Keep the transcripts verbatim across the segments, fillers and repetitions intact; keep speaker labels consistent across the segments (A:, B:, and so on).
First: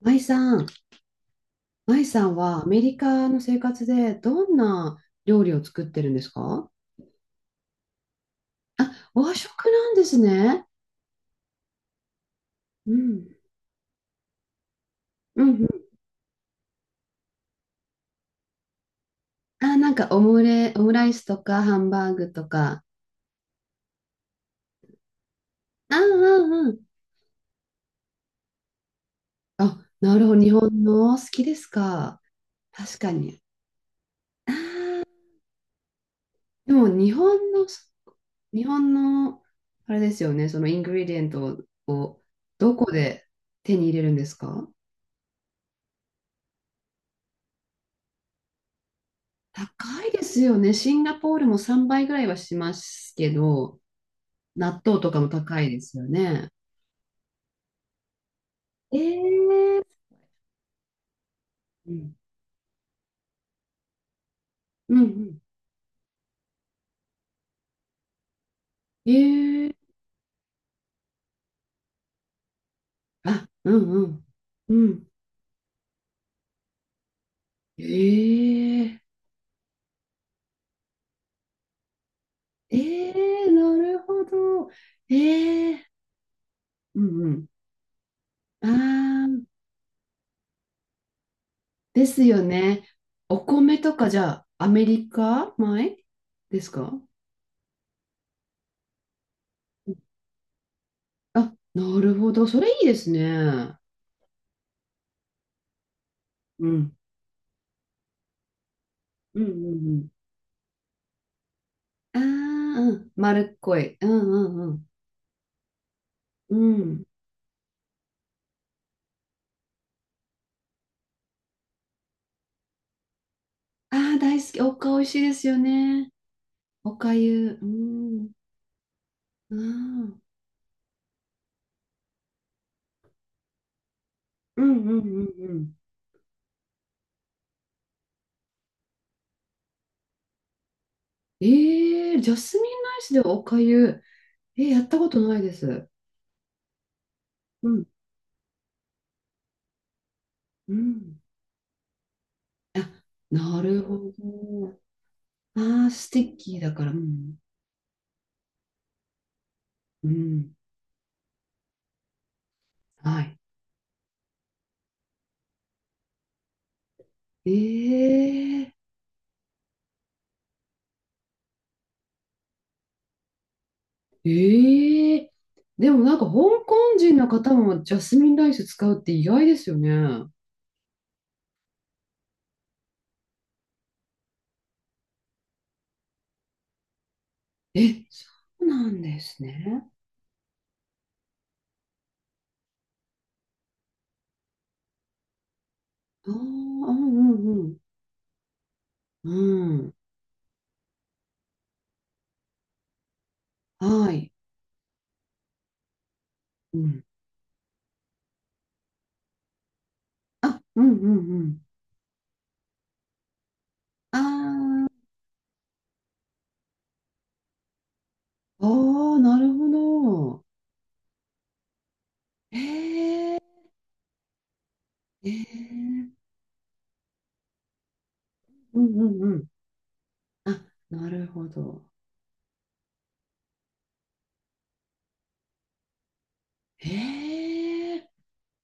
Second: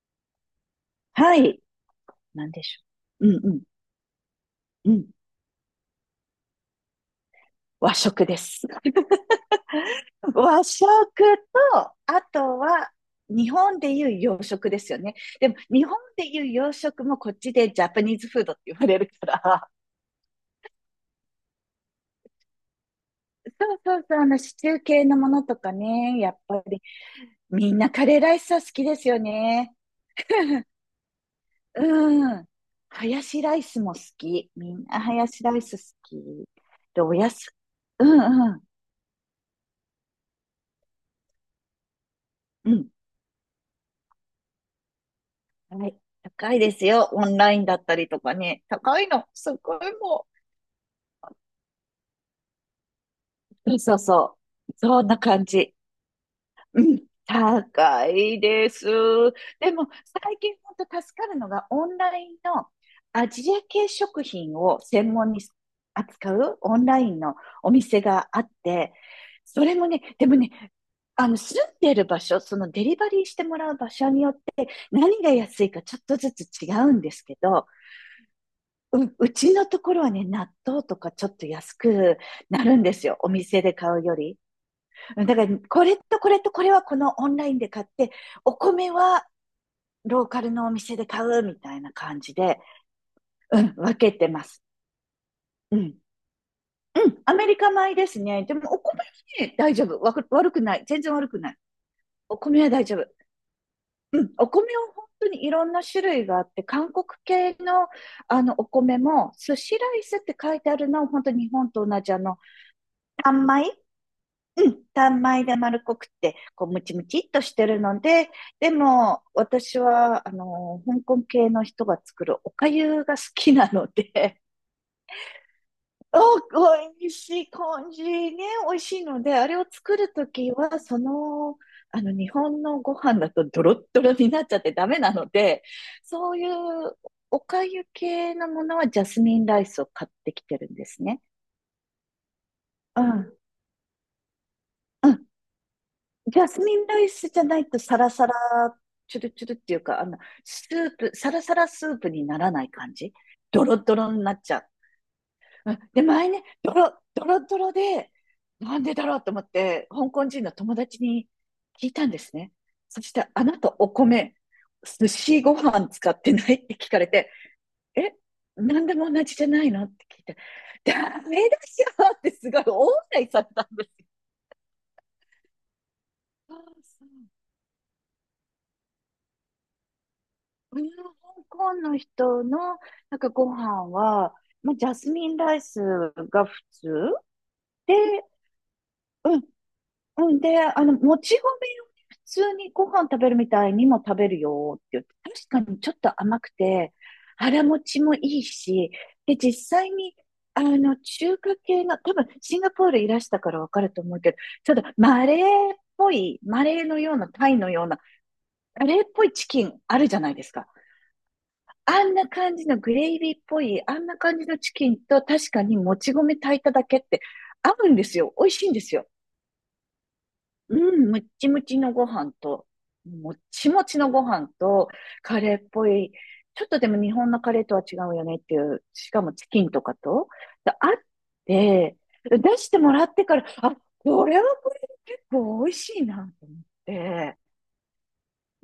A: 舞さん、
B: はい。
A: 舞さん
B: なん
A: は
B: で
A: ア
B: し
A: メリカ
B: ょう。
A: の
B: うんう
A: 生
B: ん。
A: 活でどん
B: う
A: な
B: ん。
A: 料理を作ってるんですか？
B: 和食です。
A: あ、和食なんです
B: 和
A: ね。
B: 食と、あとは、
A: うん。
B: 日本でいう洋食ですよね。
A: うん
B: で
A: う
B: も、
A: ん。
B: 日本でいう洋食もこっちでジャパニーズフードって言われるから。
A: あ、なんかオムレ、オムライスとかハンバーグとか。
B: そうそうそう、あの、シチュー系のものとか
A: あ、
B: ね、やっ
A: う
B: ぱ
A: んう
B: り、
A: ん。
B: みんなカレーライスは好きですよね。
A: あ、なるほど。日本の好きですか？
B: うん。
A: 確
B: ハ
A: か
B: ヤ
A: に。
B: シライスも好き。みんなハヤシライス好き。
A: でも
B: で、
A: 日
B: おや
A: 本
B: す、
A: の、
B: うんうん。
A: 日本の、あれですよね。そのイングリデントを
B: う
A: ど
B: ん。
A: こで手に入れるんですか？
B: はい。高いですよ。オンラインだったりとかね。高いの。すごい
A: 高いで
B: も
A: すよね。シンガポールもさんばいぐらいはしますけど、
B: う。そうそう。
A: 納豆
B: そん
A: と
B: な
A: かも
B: 感
A: 高い
B: じ。
A: ですよね。
B: うん。高いです。
A: え
B: で
A: ー、
B: も、最近本当助かるのが、オ
A: う
B: ン
A: ん、
B: ラインのアジア系食品を
A: うん、う
B: 専門
A: ん。
B: に扱うオンラインのお店があって、
A: え
B: そ
A: ー、
B: れもね、でもね、あの、住んでる場所、そのデリバリーして
A: あ、
B: も
A: う
B: らう場
A: ん、う
B: 所に
A: ん、
B: よって
A: うん。
B: 何が安いかちょっとずつ違うんですけど、
A: えー、
B: う、うちのところはね、納豆とかちょっと安くな
A: え
B: るんですよ。お
A: ー、
B: 店で
A: な
B: 買
A: る
B: うよ
A: ほ
B: り。
A: ど。え
B: だから、
A: ー、
B: これとこれとこれはこ
A: う
B: の
A: ん、
B: オ
A: う
B: ン
A: ん。
B: ラインで買って、お
A: あ
B: 米は
A: ー、
B: ローカルのお店で買うみたいな
A: で
B: 感
A: す
B: じ
A: よ
B: で、
A: ね。お
B: うん、
A: 米と
B: 分
A: か
B: け
A: じゃ
B: てま
A: あ、
B: す。
A: アメリカ
B: う
A: 米
B: ん。
A: ですか？
B: うん、アメリカ米ですね。でも、お米はね、大丈夫。わく悪くない。全然悪くな
A: あ、
B: い。
A: なるほ
B: お
A: ど。そ
B: 米
A: れ
B: は大
A: いいで
B: 丈夫。
A: すね。
B: うん、お米は本当にいろんな種類があって、
A: う
B: 韓
A: ん、
B: 国系のあのお米も、
A: うん、う
B: 寿司
A: ん、う
B: ライ
A: ん。
B: スって書いてあるのは、本当に日本と同じ
A: あ
B: あ
A: あ、
B: の、
A: うん。
B: 単
A: 丸っ
B: 米
A: こい。う
B: う
A: んう
B: ん、
A: ん
B: 単米で丸っこくって、
A: う
B: こう、
A: ん。
B: ム
A: う
B: チ
A: ん。
B: ムチっとしてるので、でも、私は、あの、香港系の人が作るおかゆが好きなの
A: ああ、大
B: で、
A: 好き。おか美味しいですよね。お
B: お、美味
A: か
B: しい
A: ゆ。う
B: 感じ
A: ん。
B: ね、美味しいので、あ
A: あ
B: れを作ると
A: あ。
B: きは、その、あの、日本のご飯だとドロッドロになっちゃっ
A: う
B: て
A: ん
B: ダ
A: うん
B: メな
A: うん
B: の
A: う
B: で、
A: ん。
B: そういうおかゆ系のものはジャスミンライスを買ってきてるんですね。
A: ええ、ジャスミンラ
B: う
A: イスで
B: ん。
A: おかゆ。えー、やったこ
B: う
A: と
B: ん。
A: ないです。
B: ジャスミンライスじゃな
A: う
B: いと
A: ん
B: サラサラ、チュルチュルっていうか、あの、ス
A: う
B: ープ、
A: ん。
B: サラサラスープにならない感
A: あ、
B: じ。
A: な
B: ドロ
A: る
B: ド
A: ほ
B: ロになっちゃ
A: ど。
B: う。うん
A: ああ、
B: で、
A: ステ
B: 前
A: ィッ
B: ね、
A: キーだ
B: ド
A: から。う
B: ロ、ド
A: ん。
B: ロドロで、なんでだろうと思って、
A: う
B: 香港人の
A: ん。
B: 友達に聞いたんですね。そし
A: は
B: て、
A: い。
B: あなたお米、寿司ご飯使ってないって聞かれて、
A: え
B: え、
A: え、
B: なんでも同じじゃないのって聞いて、ダメだよってすごい大笑いされたんですよ。
A: ええ、でもなんか香
B: あ
A: 港
B: あ、そう、
A: 人の方もジャスミンライス使うって意外ですよね。
B: うん、香港の人のなんかご飯は、まあ、ジャスミンライスが普通で、
A: え、そうなんで
B: う
A: す
B: ん、
A: ね。
B: うんで、あの、もち米を普通にご飯食べるみたいにも食べるよって言って、確かにちょっと
A: ああ、う
B: 甘くて、
A: ん
B: 腹
A: うん
B: 持ちもいいし、
A: う
B: で、実
A: ん。う
B: 際
A: ん。
B: に、あの、中華系の、多分シンガポールいらしたからわかると
A: は
B: 思う
A: い。
B: けど、ちょっとマレーっぽい、マ
A: う
B: レーの
A: ん。
B: ような、タイのような、マレーっぽいチキンあるじゃないです
A: あ、
B: か。
A: うんうんうん。
B: あんな感じのグレイビーっぽい、あんな
A: あ
B: 感じのチキンと確かにもち米炊いただけって合うんですよ。美味し
A: あ、
B: いんですよ。
A: ああ、なるほど。
B: うん、むっちむちのご飯と、も
A: え
B: っ
A: え、
B: ちもちのご飯と、
A: え
B: カレーっぽい、
A: え、
B: ちょっとでも日本のカレーとは違うよねってい
A: う
B: う、
A: ん
B: しか
A: う
B: も
A: んうん。
B: チキンとかと、
A: あ、
B: であっ
A: なるほど。
B: て、出してもらってから、あ、これはこれで結構美味しいなと思って、
A: ええ、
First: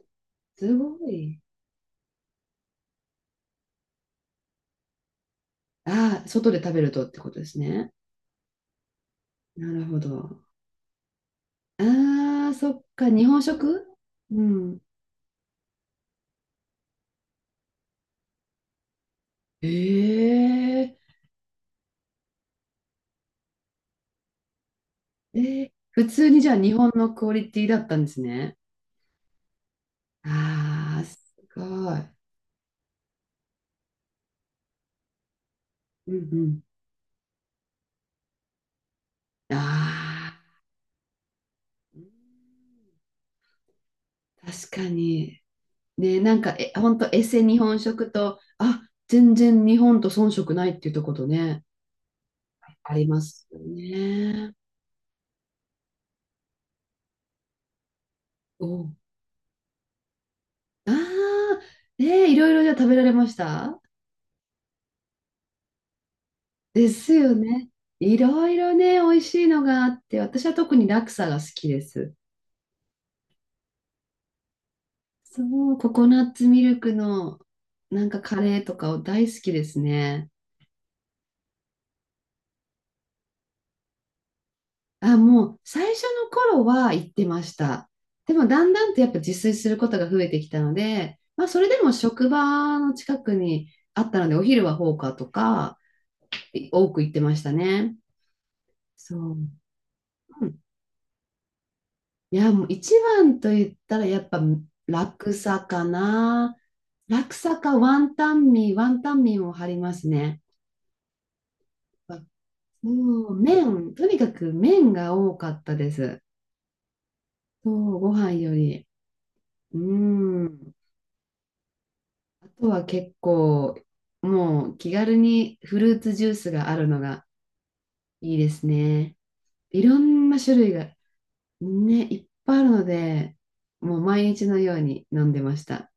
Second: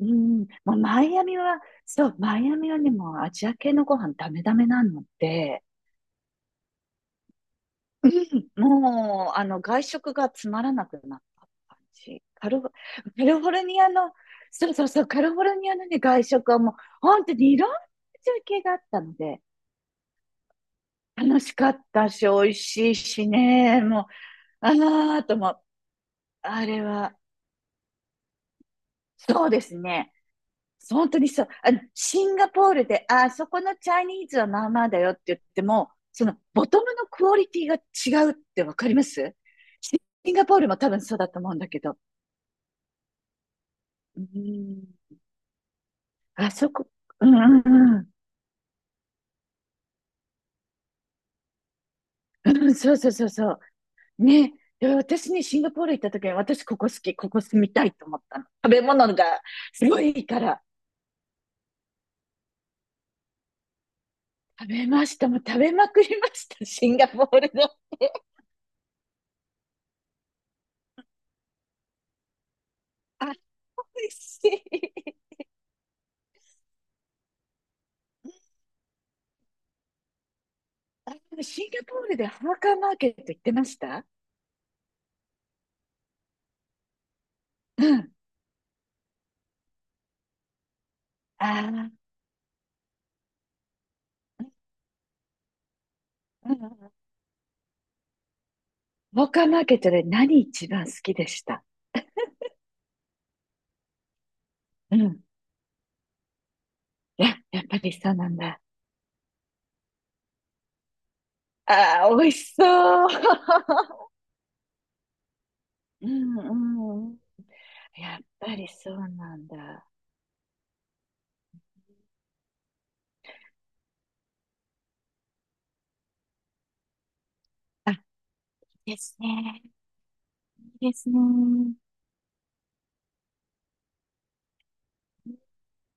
B: うん、ま
A: す
B: あ、マ
A: ご
B: イアミ
A: い。
B: は、そう、マイアミはね、もうアジア系のご飯ダメダメなので、
A: ああ、外で食べるとってことですね。
B: うんもう、あの、
A: な
B: 外
A: るほ
B: 食が
A: ど。
B: つまらなくなった感じ。カ
A: ああ、
B: ル
A: そ
B: フ、カ
A: っか、日
B: リフ
A: 本
B: ォルニ
A: 食。
B: アの、
A: う
B: そう
A: ん。
B: そうそう、カリフォルニアのね、外食はもう、本当にいろんな中継があったので、
A: ええ、
B: 楽しかったし、美味しいしね、もう、あーと
A: え
B: も、
A: え、普通にじゃあ
B: あ
A: 日
B: れ
A: 本の
B: は、
A: クオリティだったんですね。
B: そうですね。
A: ああ、
B: 本当に
A: す
B: そう。
A: ご
B: あの、
A: い。
B: シンガポールで、あ、そこのチャイニーズはまあまあだよって言っても、
A: うんう
B: その
A: ん。
B: ボトムのクオリティが違うってわかります？
A: あ
B: シン
A: あ、
B: ガポールも多分そうだと思うんだけど。
A: うん、
B: う
A: 確
B: ん。
A: かに。ね、なん
B: あ
A: か、
B: そ
A: え、
B: こ、
A: ほんとエ
B: うん
A: セ日
B: う
A: 本
B: んうん。
A: 食と、あ、全然日本と遜色ないっていうとことね、
B: うん、そ
A: あ
B: う
A: り
B: そう
A: ま
B: そう
A: す
B: そ
A: よ
B: う。ね。
A: ね。
B: で私にシンガポール行った時に、私ここ好き、ここ住みたいと思ったの。食べ
A: お、
B: 物がすごいいいから。
A: ああ、ね、いろいろじゃあ食べられました？
B: 食べました。もう食べまくりました。
A: で
B: シンガ
A: す
B: ポ
A: よ
B: ールの。
A: ね。いろいろね、美味しいのがあって、私は特にラクサが好きです。
B: あ、美味しい。
A: そう、ココナッツミルクのなんかカレーとかを大好きですね。
B: あ、シンガポールでハーカーマーケット行ってました？
A: あ、もう最初の頃は行ってまし
B: う
A: た。
B: ん。
A: でもだんだんとやっぱ自炊することが増えてきたので、まあそれ
B: あ
A: でも
B: あ、
A: 職場の近くにあったので、お
B: う
A: 昼はフォーカーとか
B: んうんう
A: い多
B: ん。
A: く行ってましたね。
B: ハー
A: そう。
B: カーマーケットで何
A: うん、
B: 一番好きでした？
A: いや、もう一番と言ったらやっぱ
B: うん。
A: 楽さかな。
B: い
A: 楽
B: や、
A: さ
B: やっぱ
A: か
B: り
A: ワ
B: そう
A: ン
B: な
A: タ
B: ん
A: ン
B: だ。
A: ミー、ワンタンミーも張りますね。
B: ああ、美味しそう。
A: もう麺、とにかく麺が多かったで
B: う
A: す。
B: んうんうん。
A: そう、ご
B: やっ
A: 飯よ
B: ぱり
A: り。
B: そうなん
A: う
B: だ。
A: ん。あとは結構、もう気軽にフルーツジュースがあるのが
B: あ、い
A: いいです
B: いで
A: ね。
B: すね。
A: いろんな種類が
B: いいですね。
A: ね、いっぱいあるので、もう毎日のように飲んでました。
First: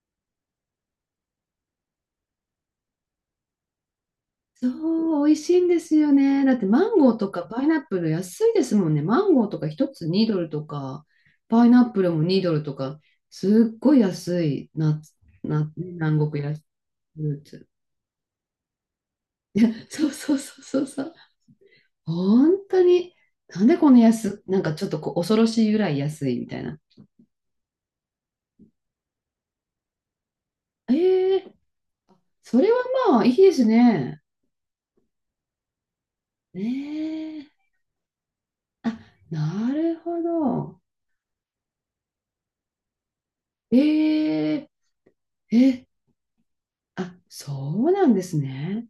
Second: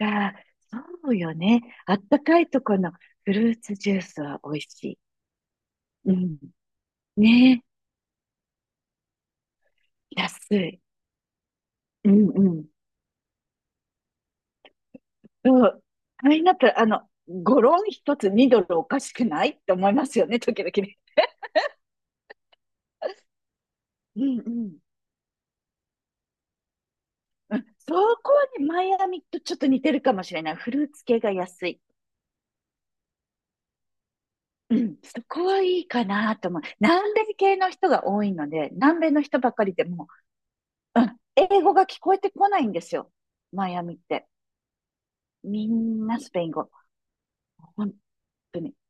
B: あ、そうよね。あったかいとこのフルーツジュースは美味しい。
A: そう、美味しいんですよ
B: うん。
A: ね。だってマンゴーとかパ
B: ね
A: イナップル安いですもんね。マンゴーとかひとつ
B: え。
A: にド
B: 安
A: ルと
B: い。
A: か、パイナップ
B: う
A: ルも
B: ん
A: に
B: う
A: ドル
B: ん。
A: とか、すっごい安いな、
B: う
A: な、
B: ん。
A: ね、
B: あ
A: 南
B: れに
A: 国
B: な
A: や
B: っ
A: フ
B: たら、あの、
A: ルー
B: ゴ
A: ツ。
B: ロン一つにドルおかしくないって思いま
A: そう
B: すよ
A: そう
B: ね、
A: そ
B: 時
A: う
B: 々
A: そう
B: ね。
A: そう。本当に、なんでこの
B: うん
A: 安、
B: う
A: なんか
B: ん。
A: ちょっとこう恐ろしいぐらい安いみたいな。
B: うんそこはね、マイアミとちょっと似てるかもしれない。フルーツ系が
A: ええ、
B: 安い。
A: それはまあいいですね。
B: うん、そこはいいかなと思
A: ね
B: う。南米系
A: え。
B: の人が多いので、
A: あ、
B: 南米の人ばか
A: な
B: りで
A: る
B: も
A: ほど。
B: う、うん、英語が聞こえてこないんですよ。マイ
A: え
B: アミって。
A: え
B: み
A: え、
B: んなスペイン語。
A: あ、そう
B: 本
A: なんです
B: 当に。
A: ね。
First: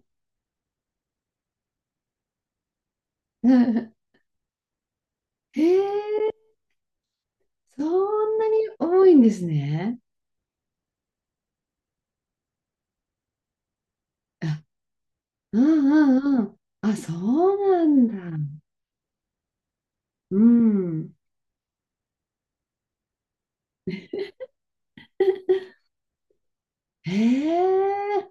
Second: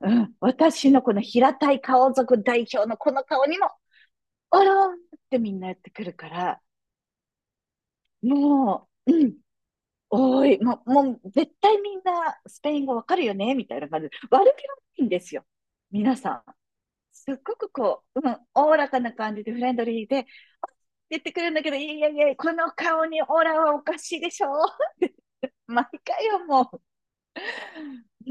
B: うん、私のこの平たい顔族代表のこの 顔
A: う
B: にも、
A: ん、
B: おろーんってみんなやってくるか
A: ええ、
B: ら、
A: そんなに
B: も
A: 多
B: う、
A: いん
B: う
A: で
B: ん、
A: すね。
B: 多い。もう、もう絶対みんなスペイン語わかるよねみたいな感じで。悪
A: あ、
B: 気はないんですよ。
A: うん
B: 皆
A: うんう
B: さん。
A: ん。あ、そ
B: すっごく
A: うな
B: こ
A: ん
B: う、うん、
A: だ。
B: おおらかな感じでフレンドリーで
A: うん。
B: 言ってくるんだけど、いやいや、この顔にオーラはおかしいでしょ 毎回よ、もう。
A: ええ、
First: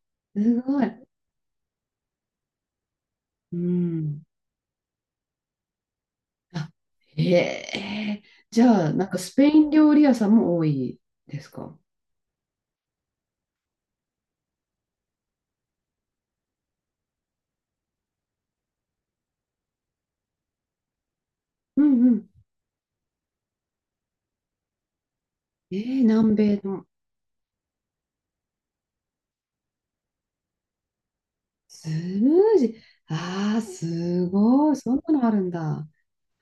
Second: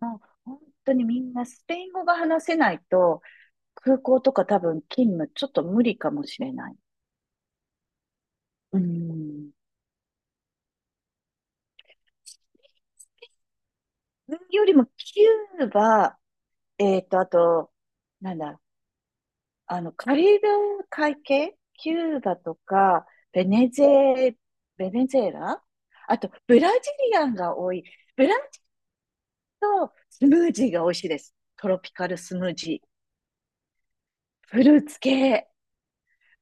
B: もう本
A: すご
B: 当に
A: い。
B: みんなスペイン語が話せないと、
A: う
B: 空港
A: ん。
B: とか多分勤務ちょっと無理かもしれな
A: あ、
B: い。
A: へえ。じ
B: う
A: ゃあ、なんかスペ
B: ん。
A: イン料理屋さんも多いですか？
B: よりもキューバ、えっと、あと、なんだ、あの、カリブ海系、
A: う
B: キ
A: んう
B: ュー
A: ん。
B: バとか、ベネズエ、ベネズエラ
A: えー、
B: あと、
A: 南米
B: ブラジ
A: の。
B: リアンが多い。ブランとスムージーが美味しいです。トロ
A: ス
B: ピカルス
A: ム
B: ムー
A: ージー。
B: ジー。
A: ああ、す
B: フ
A: ごい。
B: ルー
A: そ
B: ツ
A: んなのある
B: 系。
A: んだ。あ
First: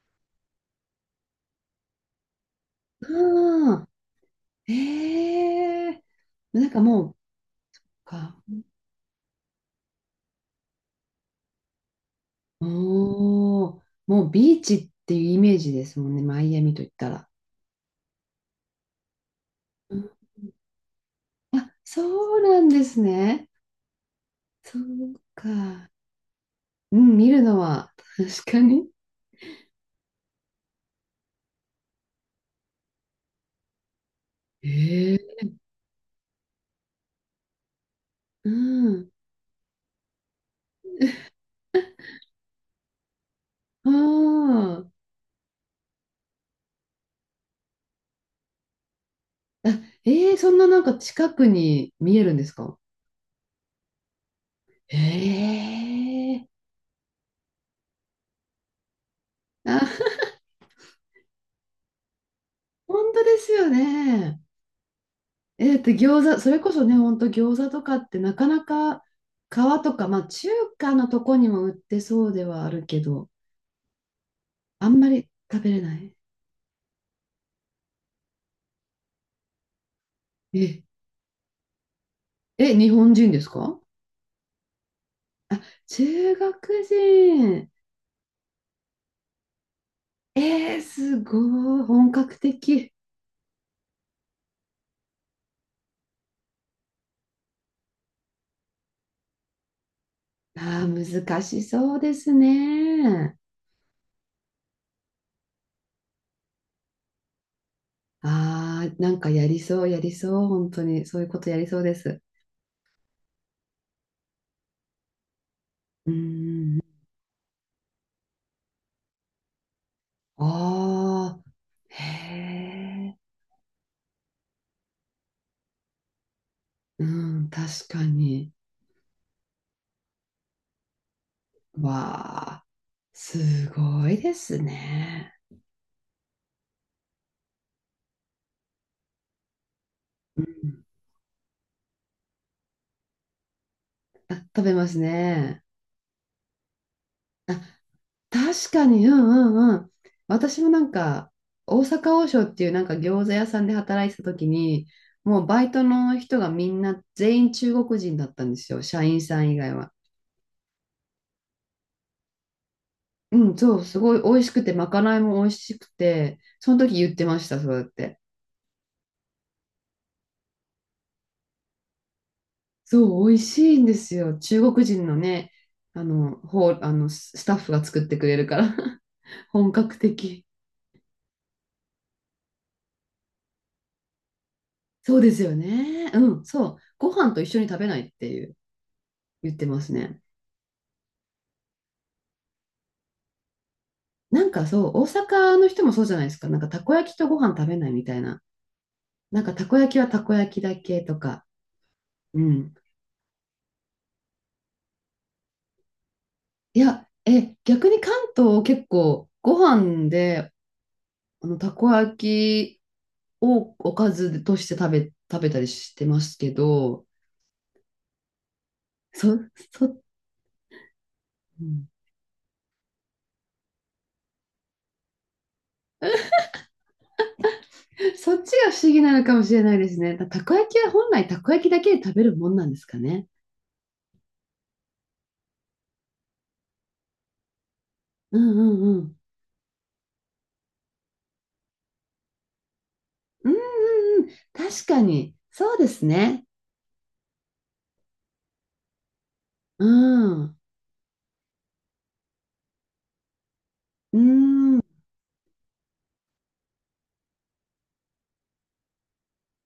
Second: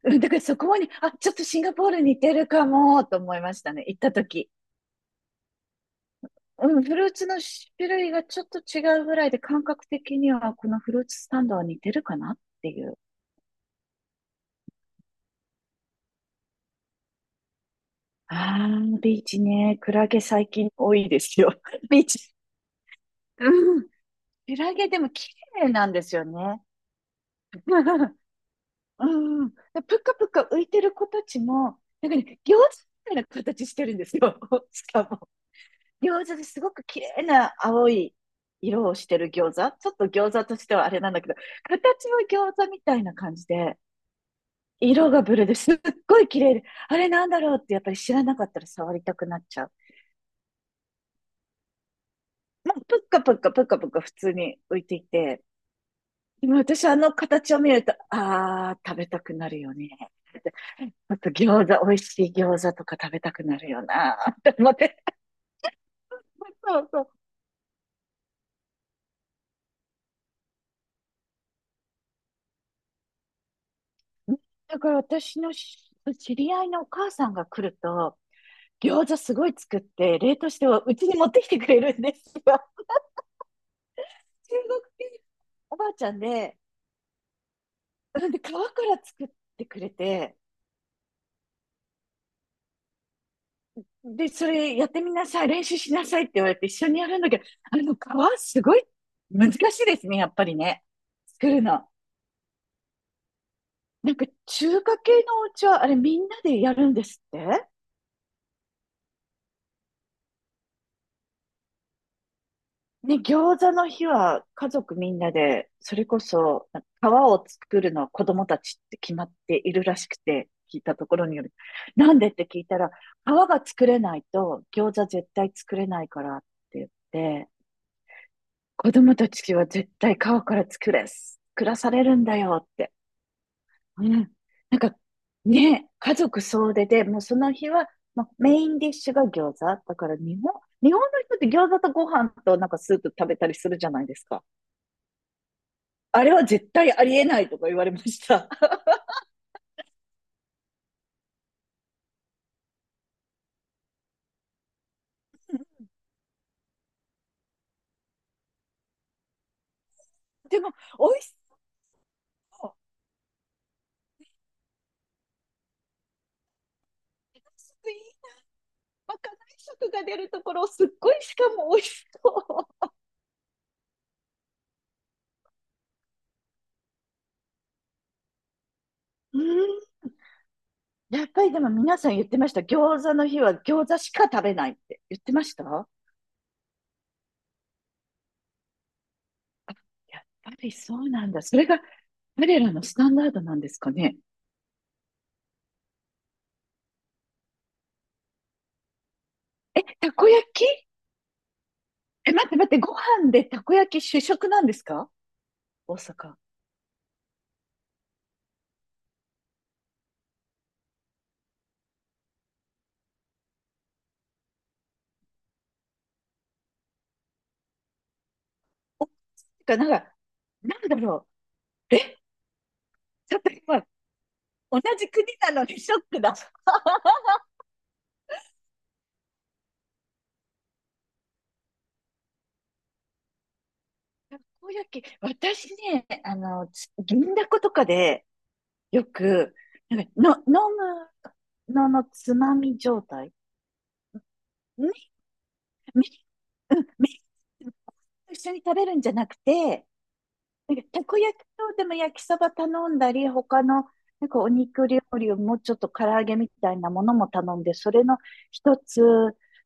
B: うんだからそこに、あ、ちょっとシンガポール似てるかも、と思いましたね。
A: あ、
B: 行った時。
A: ええー。なん
B: う
A: か
B: ん、フル
A: も
B: ーツの種
A: う、
B: 類が
A: か、
B: ちょっと違うぐらいで、感覚的にはこのフルーツスタンドは似てるかなっていう。
A: おお、もうビーチっていうイメージですもんね。マイアミと言ったら。
B: ああ、ビーチね。ク
A: う
B: ラ
A: ん、
B: ゲ最近多いですよ。
A: あ、
B: ビ
A: そ
B: ーチ。
A: うなんですね。
B: うんクラ
A: そ
B: ゲでも
A: う
B: 綺麗な
A: か。
B: んですよね。
A: うん、見るのは、確かに。
B: うん。でぷかぷか浮いてる子たちも、なんかね、餃子みたいな形してるんですよ。しか
A: え
B: も。
A: え。
B: 餃子ですごく綺麗な青い
A: う
B: 色をし
A: ん。
B: てる餃子。ちょっと餃子としてはあれなんだけど、形は餃子みたいな感じで、
A: ああ、
B: 色がブルーですっごい綺麗で、あれなんだろうってやっぱり知らなかったら触りたくなっちゃ
A: あ、
B: う。
A: えー、そんななんか近くに見えるんです
B: ま
A: か？
B: あ、ぷっかぷっかぷっかぷっか普通に浮いていて、
A: ええ
B: でも私あの形を見ると、ああ、食べたくなるよ
A: ー、あ、
B: ね。あと餃子、美味しい餃子とか
A: 本
B: 食べ
A: 当
B: た
A: で
B: く
A: す
B: な
A: よ
B: るよな、っ
A: ね。
B: て思って。
A: えー、だって餃子、それこ
B: そ
A: そ
B: う
A: ね、
B: そう。
A: 本当餃子とかってなかなか皮とか、まあ中華のとこにも売ってそうではあるけど、
B: だ
A: あ
B: から
A: んまり
B: 私の
A: 食べれ
B: し
A: ない。
B: 知り合いのお母さんが来ると、餃子すごい作って、冷凍しては
A: え、
B: うちに持ってきてくれるんですよ。
A: え、日本人ですか？
B: 中国人
A: あ、
B: おばあちゃん
A: 中
B: で、
A: 国人。
B: なんで皮から作ってくれて、
A: えー、すごい、本格的。
B: で、それやってみなさい、練習しなさいって言われて一緒にやるんだけど、あの皮すごい難しいですね、やっぱりね。
A: あー、難
B: 作
A: し
B: るの。
A: そうですね。
B: なんか中華系のお家はあれみんなでやるんですって
A: ああ、なんかやりそう、やりそう、本当に、そういうことやりそうです。
B: ね、餃子の日は家族みんなで、それ
A: う
B: こそ
A: ん、
B: 皮を作るのは子供たちって決まっているらしくて、聞いたところに
A: あ
B: よる。
A: あ、
B: なんでって聞い
A: へ
B: たら、
A: え、
B: 皮が作れないと餃子絶対作れないからって言っ
A: うん、
B: て、
A: 確かに。
B: 子供たちは絶対川から作れ、作らされるんだ
A: わ
B: よ
A: あ、
B: って。
A: す
B: う
A: ごい
B: ん。
A: です
B: なんか、
A: ね。
B: ね、家族総出で、もうその日は、まあ、メインディッシュが餃子。だから日
A: う
B: 本、
A: ん、
B: 日本の人って餃子とご飯となんかスープ食べたりするじゃないです
A: あ、
B: か。
A: 食べますね。
B: あれは絶対ありえない
A: あ、
B: とか言われました。
A: 確かに、うんうんうん。私もなんか、大阪王将っていうなんか餃子屋さんで働いてた時に、もうバイトの人がみんな全員中国人だったんですよ、社員さん以外は。
B: でも、美味しそう。
A: うん、そう、すごい美味しくて、まかないも美味しくて、その時言ってました、そう
B: す
A: やっ
B: ごい、
A: て。
B: まかない色が出るところ、すっごいしかも美味しそ
A: そう、美味しいんですよ。中国人のね、あの、ほう、あの、ススタッフが作ってくれるから、
B: う。う
A: 本
B: ん。
A: 格的。
B: やっぱりでも皆さん言ってました。餃子の日は餃子しか食べないって
A: そ
B: 言
A: う
B: っ
A: で
B: て
A: す
B: ま
A: よ
B: した。
A: ね。うん、そう。ご飯と一緒に食べないっていう、言って
B: あ、
A: ます
B: や
A: ね。
B: っぱりそうなんだ。それが彼らのスタンダードなんですかね。
A: なんかそう、大阪の人もそうじゃないですか。なんかたこ焼きとご飯食べないみたいな。なんかたこ
B: え、
A: 焼きは
B: た
A: た
B: こ
A: こ
B: 焼
A: 焼き
B: き？
A: だけとか。
B: え、
A: う
B: 待って待っ
A: ん。
B: て、ご飯でたこ焼き主食なんですか？大阪。
A: いや、え、逆に関東結構ご飯であの、たこ焼きをおかずとして食べ、食べたりしてますけど、
B: お、て
A: そ、
B: か、
A: そ、
B: なん
A: う
B: か、なんだろう。
A: ん、
B: え、ちょっと今、同じ国なのにショックだ。た
A: そっちが不思議なのかもしれないですね。たたこ焼きは本来たこ焼きだけで食べるもんなんですかね。
B: こ焼き、私ね、あの、つ銀だことかで、
A: うんうんう
B: よ
A: ん。
B: く、なんか、の、飲むののつまみ状態。
A: うんうんうん。確
B: ね、
A: かに。そうです
B: み、
A: ね。
B: うん、み、一緒に食べるんじゃなく
A: う
B: て、
A: ん。
B: なんか、たこ焼きと、でも焼きそば頼んだり、他の、
A: う
B: なんかお
A: ん。
B: 肉料理をもうちょっと唐揚げみたいなものも頼んで、それの一つ、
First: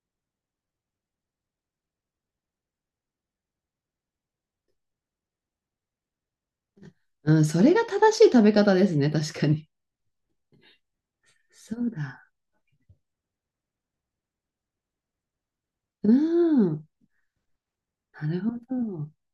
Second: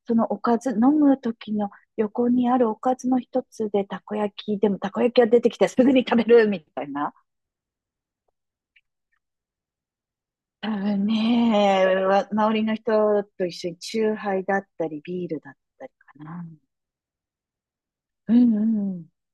B: そのおかず、飲む時の横にあるおかずの一つで、たこ焼き、でもたこ焼きが出てきてすぐに食べるみたいな。
A: うん。それが正しい食べ方ですね。確かに。
B: 多分
A: そ
B: ね、
A: うだ。
B: わ周りの人と一緒にチューハイだったり、ビールだったり
A: う
B: かな。
A: ん。な
B: う
A: るほ
B: んうん。
A: ど。